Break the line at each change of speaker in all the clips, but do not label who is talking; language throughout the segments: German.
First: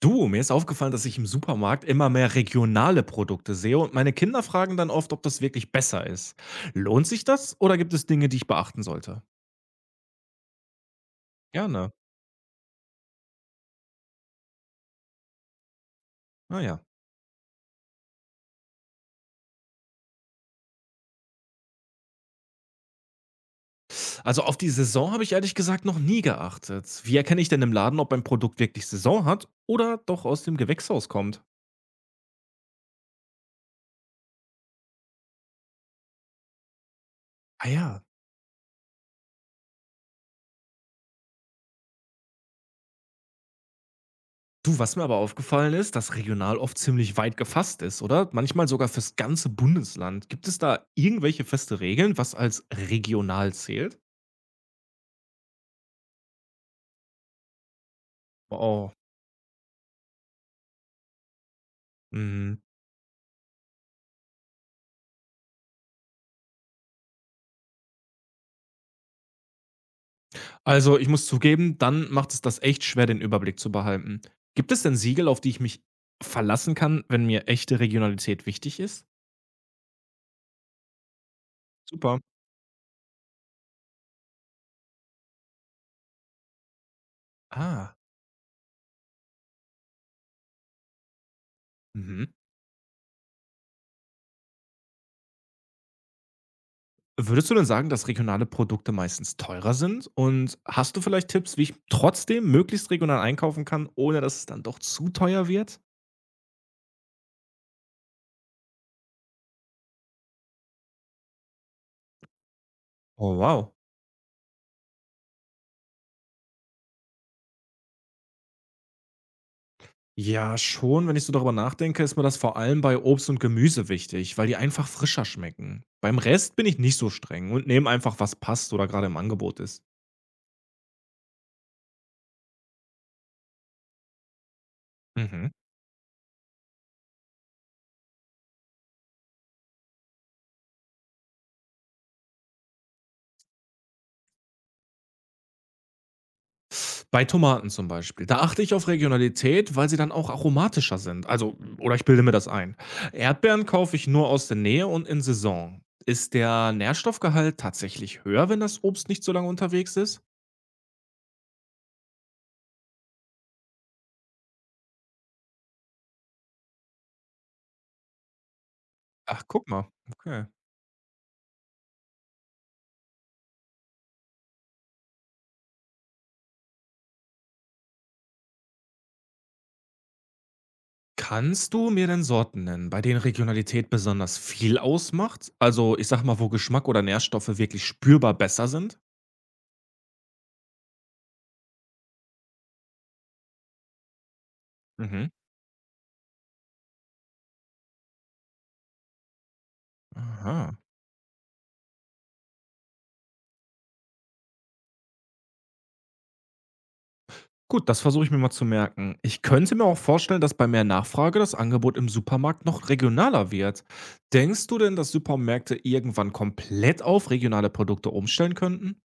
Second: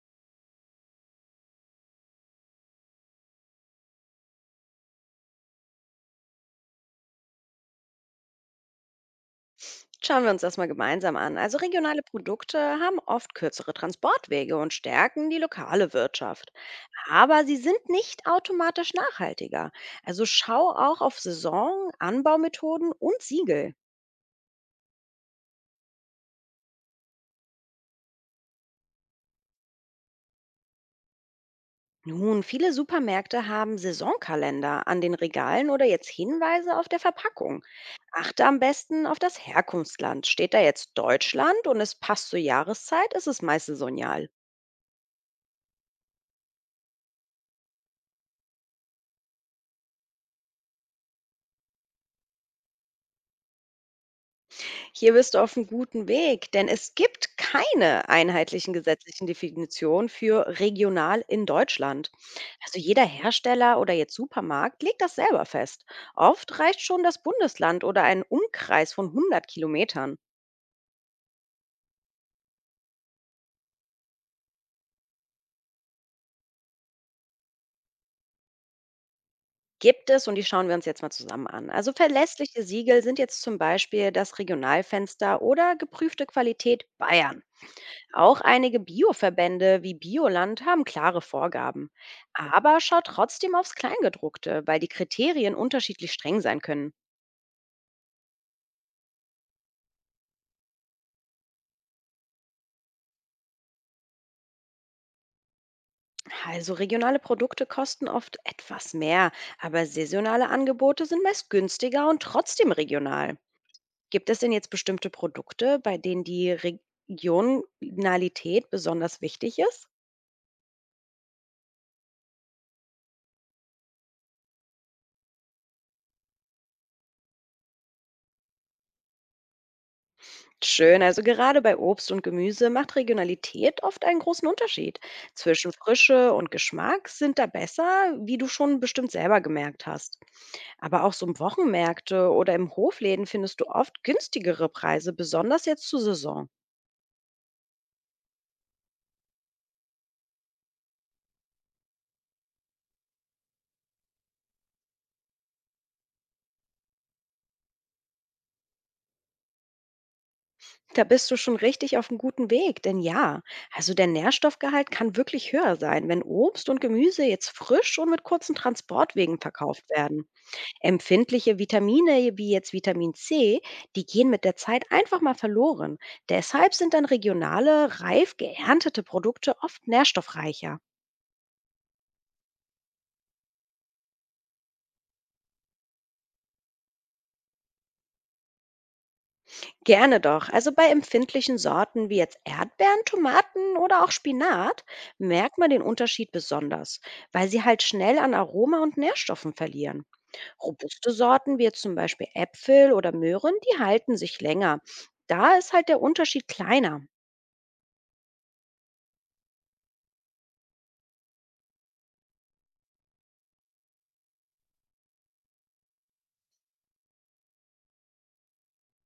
Du, mir ist aufgefallen, dass ich im Supermarkt immer mehr regionale Produkte sehe und meine Kinder fragen dann oft, ob das wirklich besser ist. Lohnt sich das oder gibt es Dinge, die ich beachten sollte?
Schauen wir uns das mal gemeinsam an. Also
Gerne.
regionale Produkte haben oft kürzere Transportwege und stärken die lokale Wirtschaft.
Naja.
Aber sie sind nicht automatisch nachhaltiger. Also schau auch auf Saison, Anbaumethoden und Siegel.
Also auf die Saison habe ich ehrlich gesagt noch nie geachtet. Wie erkenne ich denn im Laden, ob ein Produkt wirklich Saison hat oder doch aus dem Gewächshaus kommt?
Nun, viele Supermärkte haben Saisonkalender an den Regalen oder jetzt Hinweise auf der Verpackung.
Ah ja.
Achte am besten auf das Herkunftsland. Steht da jetzt Deutschland und es passt zur Jahreszeit, ist es meist saisonal.
Du, was mir aber aufgefallen ist, dass regional oft ziemlich weit gefasst ist, oder? Manchmal sogar fürs ganze Bundesland. Gibt es da irgendwelche feste Regeln, was als regional zählt?
Hier bist du auf einem guten Weg, denn es gibt keine einheitlichen
Oh.
gesetzlichen Definitionen für regional in Deutschland.
Mhm.
Also jeder Hersteller oder jetzt Supermarkt legt das selber fest. Oft reicht schon das Bundesland oder ein Umkreis von 100 Kilometern.
Also, ich muss zugeben, dann macht es das echt schwer, den Überblick zu behalten. Gibt es denn Siegel, auf die ich mich verlassen kann, wenn mir echte Regionalität wichtig ist?
Gibt es, und die schauen wir uns jetzt mal zusammen an. Also
Super.
verlässliche Siegel sind jetzt zum Beispiel das Regionalfenster oder geprüfte Qualität Bayern.
Ah,
Auch einige Bioverbände wie Bioland haben klare Vorgaben.
mhm.
Aber schaut trotzdem aufs Kleingedruckte, weil die Kriterien unterschiedlich streng sein können.
Würdest du denn sagen, dass regionale Produkte meistens teurer sind? Und hast du vielleicht Tipps, wie ich trotzdem möglichst regional einkaufen kann, ohne dass es dann doch zu teuer wird?
Also regionale Produkte kosten oft etwas mehr, aber saisonale Angebote sind meist günstiger und trotzdem
Oh,
regional.
wow.
Gibt es denn jetzt bestimmte Produkte, bei denen die Regionalität besonders wichtig ist?
Ja, schon. Wenn ich so darüber nachdenke, ist mir das vor allem bei Obst und Gemüse wichtig, weil die einfach frischer schmecken. Beim Rest bin ich nicht so streng und nehme einfach, was passt oder gerade im Angebot ist.
Schön, also gerade bei Obst und Gemüse macht Regionalität oft einen großen Unterschied.
Mhm.
Zwischen Frische und Geschmack sind da besser, wie du schon bestimmt selber gemerkt hast. Aber auch so im Wochenmärkte oder im Hofläden findest du oft günstigere Preise, besonders jetzt zur Saison.
Bei Tomaten zum Beispiel. Da achte ich auf Regionalität, weil sie dann auch aromatischer sind. Also, oder ich bilde mir das ein. Erdbeeren kaufe ich nur aus der Nähe und in Saison. Ist der Nährstoffgehalt tatsächlich höher, wenn das Obst nicht so lange unterwegs ist?
Da bist du schon richtig auf einem guten Weg, denn ja, also der Nährstoffgehalt kann wirklich höher sein, wenn Obst und Gemüse jetzt frisch und mit kurzen Transportwegen
Ach, guck
verkauft
mal.
werden.
Okay.
Empfindliche Vitamine wie jetzt Vitamin C, die gehen mit der Zeit einfach mal verloren. Deshalb sind dann regionale, reif geerntete Produkte oft nährstoffreicher.
Kannst du mir denn Sorten nennen, bei denen Regionalität besonders viel ausmacht? Also, ich sag mal, wo Geschmack oder Nährstoffe wirklich spürbar besser sind?
Gerne doch. Also bei empfindlichen Sorten wie jetzt Erdbeeren, Tomaten oder auch Spinat
Mhm.
merkt man den Unterschied besonders, weil sie halt schnell an Aroma und Nährstoffen verlieren.
Aha.
Robuste Sorten wie jetzt zum Beispiel Äpfel oder Möhren, die halten sich länger. Da ist halt der Unterschied kleiner.
Gut, das versuche ich mir mal zu merken. Ich könnte mir auch vorstellen, dass bei mehr Nachfrage das Angebot im Supermarkt noch regionaler wird. Denkst du denn, dass Supermärkte irgendwann komplett auf regionale Produkte umstellen könnten?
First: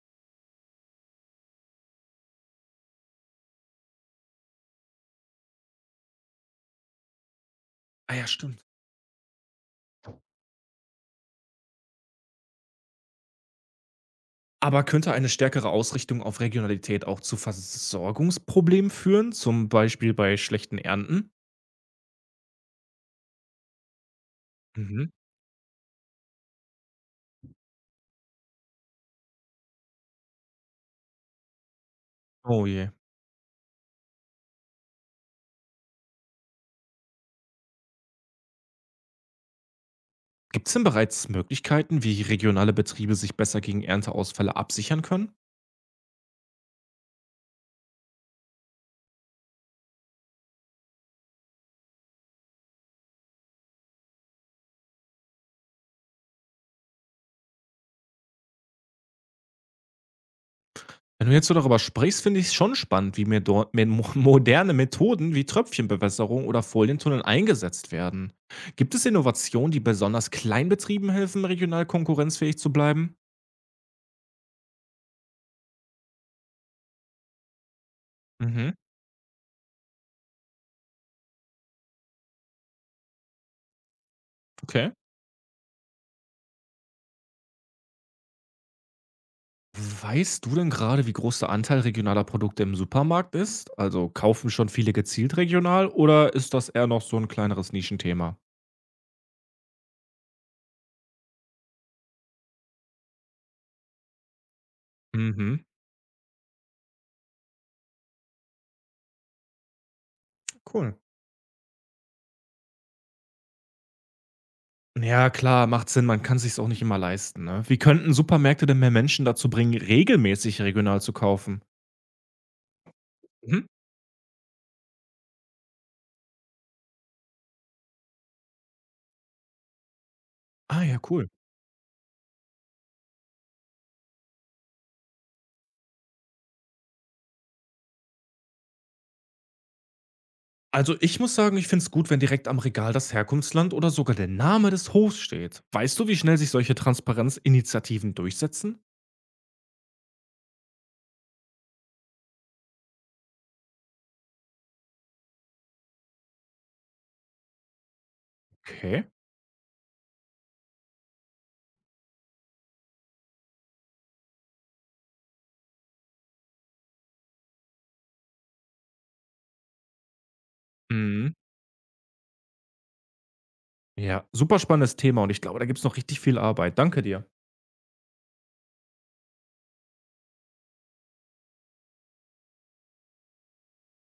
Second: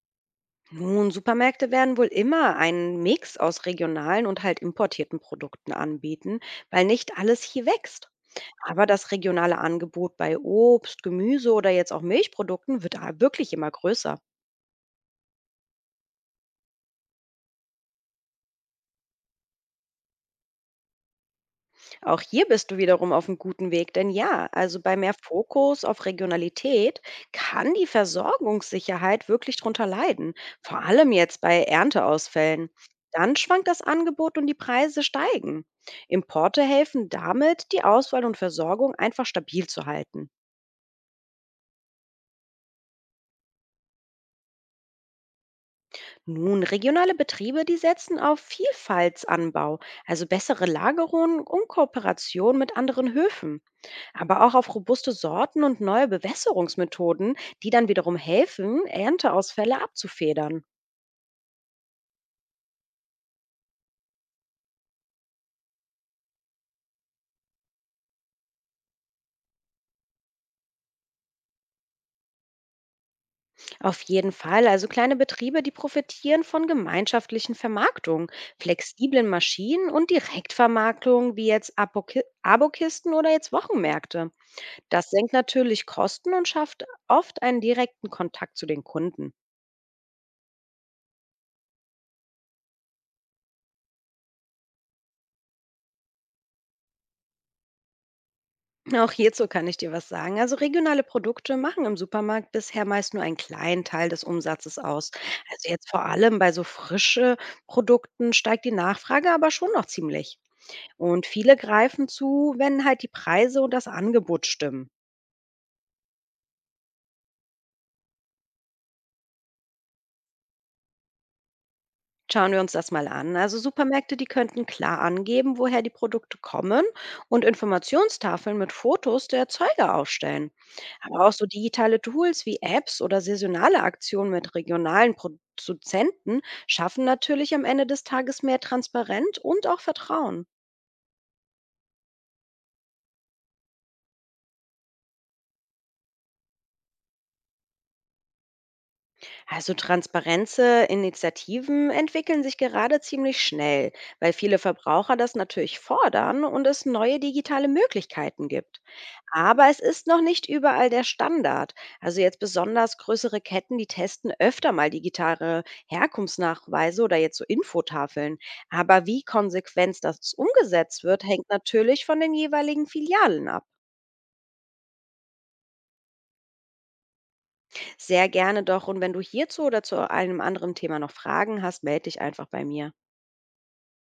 Nun, Supermärkte werden wohl immer einen Mix aus regionalen und halt importierten Produkten anbieten, weil nicht alles hier wächst.
Ah ja, stimmt.
Aber das regionale Angebot bei Obst, Gemüse oder jetzt auch Milchprodukten wird da wirklich immer größer.
Aber könnte eine stärkere Ausrichtung auf Regionalität auch zu Versorgungsproblemen führen, zum Beispiel bei schlechten Ernten?
Auch hier bist du wiederum auf 'm guten Weg, denn ja, also, bei
Mhm.
mehr Fokus auf Regionalität kann die Versorgungssicherheit wirklich drunter leiden, vor allem jetzt bei
Oh
Ernteausfällen.
je.
Dann schwankt das Angebot und die Preise steigen. Importe helfen damit, die Auswahl und Versorgung einfach stabil zu halten.
Gibt es denn bereits Möglichkeiten, wie regionale Betriebe sich besser gegen Ernteausfälle absichern können?
Nun, regionale Betriebe, die setzen auf Vielfaltsanbau, also bessere Lagerung und Kooperation mit anderen Höfen. Aber auch auf robuste Sorten und neue Bewässerungsmethoden, die dann wiederum helfen, Ernteausfälle abzufedern.
Wenn du jetzt so darüber sprichst, finde ich es schon spannend, wie mir dort mir mo moderne Methoden wie Tröpfchenbewässerung oder Folientunnel eingesetzt werden. Gibt es Innovationen, die besonders Kleinbetrieben helfen, regional konkurrenzfähig zu bleiben?
Auf jeden Fall, also kleine Betriebe, die profitieren von gemeinschaftlichen Vermarktungen,
Mhm,
flexiblen Maschinen und Direktvermarktungen wie jetzt Abokisten oder jetzt Wochenmärkte.
okay.
Das senkt natürlich Kosten und schafft oft einen direkten Kontakt zu den Kunden.
Weißt du denn gerade, wie groß der Anteil regionaler Produkte im Supermarkt ist? Also kaufen schon viele gezielt regional oder ist das eher noch so ein kleineres Nischenthema?
Auch hierzu kann ich dir was sagen. Also regionale Produkte machen im Supermarkt bisher meist nur einen kleinen Teil des Umsatzes aus.
Mhm,
Also jetzt vor allem bei so frische Produkten steigt die Nachfrage aber schon noch ziemlich.
cool.
Und viele greifen zu, wenn halt die Preise und das Angebot stimmen.
Ja, klar, macht Sinn. Man kann sich's auch nicht immer leisten, ne? Wie könnten Supermärkte denn mehr Menschen dazu bringen, regelmäßig regional zu kaufen?
Schauen wir uns das mal an. Also
Mhm.
Supermärkte, die könnten klar angeben, woher die Produkte kommen, und Informationstafeln mit Fotos der Erzeuger aufstellen.
Ah ja,
Aber
cool.
auch so digitale Tools wie Apps oder saisonale Aktionen mit regionalen Produzenten schaffen natürlich am Ende des Tages mehr Transparenz und auch Vertrauen.
Also ich muss sagen, ich find's gut, wenn direkt am Regal das Herkunftsland oder sogar der Name des Hofs steht. Weißt du, wie schnell sich solche Transparenzinitiativen durchsetzen?
Also Transparenz-Initiativen entwickeln sich gerade ziemlich schnell, weil viele Verbraucher das natürlich fordern und es neue digitale Möglichkeiten gibt.
Okay.
Aber es ist noch nicht überall der Standard. Also jetzt besonders größere Ketten, die testen öfter mal digitale Herkunftsnachweise oder jetzt so Infotafeln. Aber wie konsequent das umgesetzt wird,
Mhm.
hängt natürlich von den jeweiligen Filialen ab.
Ja, super spannendes Thema und ich glaube, da gibt's noch richtig viel Arbeit. Danke dir.
Sehr gerne doch. Und wenn du hierzu oder zu einem anderen Thema noch Fragen hast, melde dich einfach bei mir.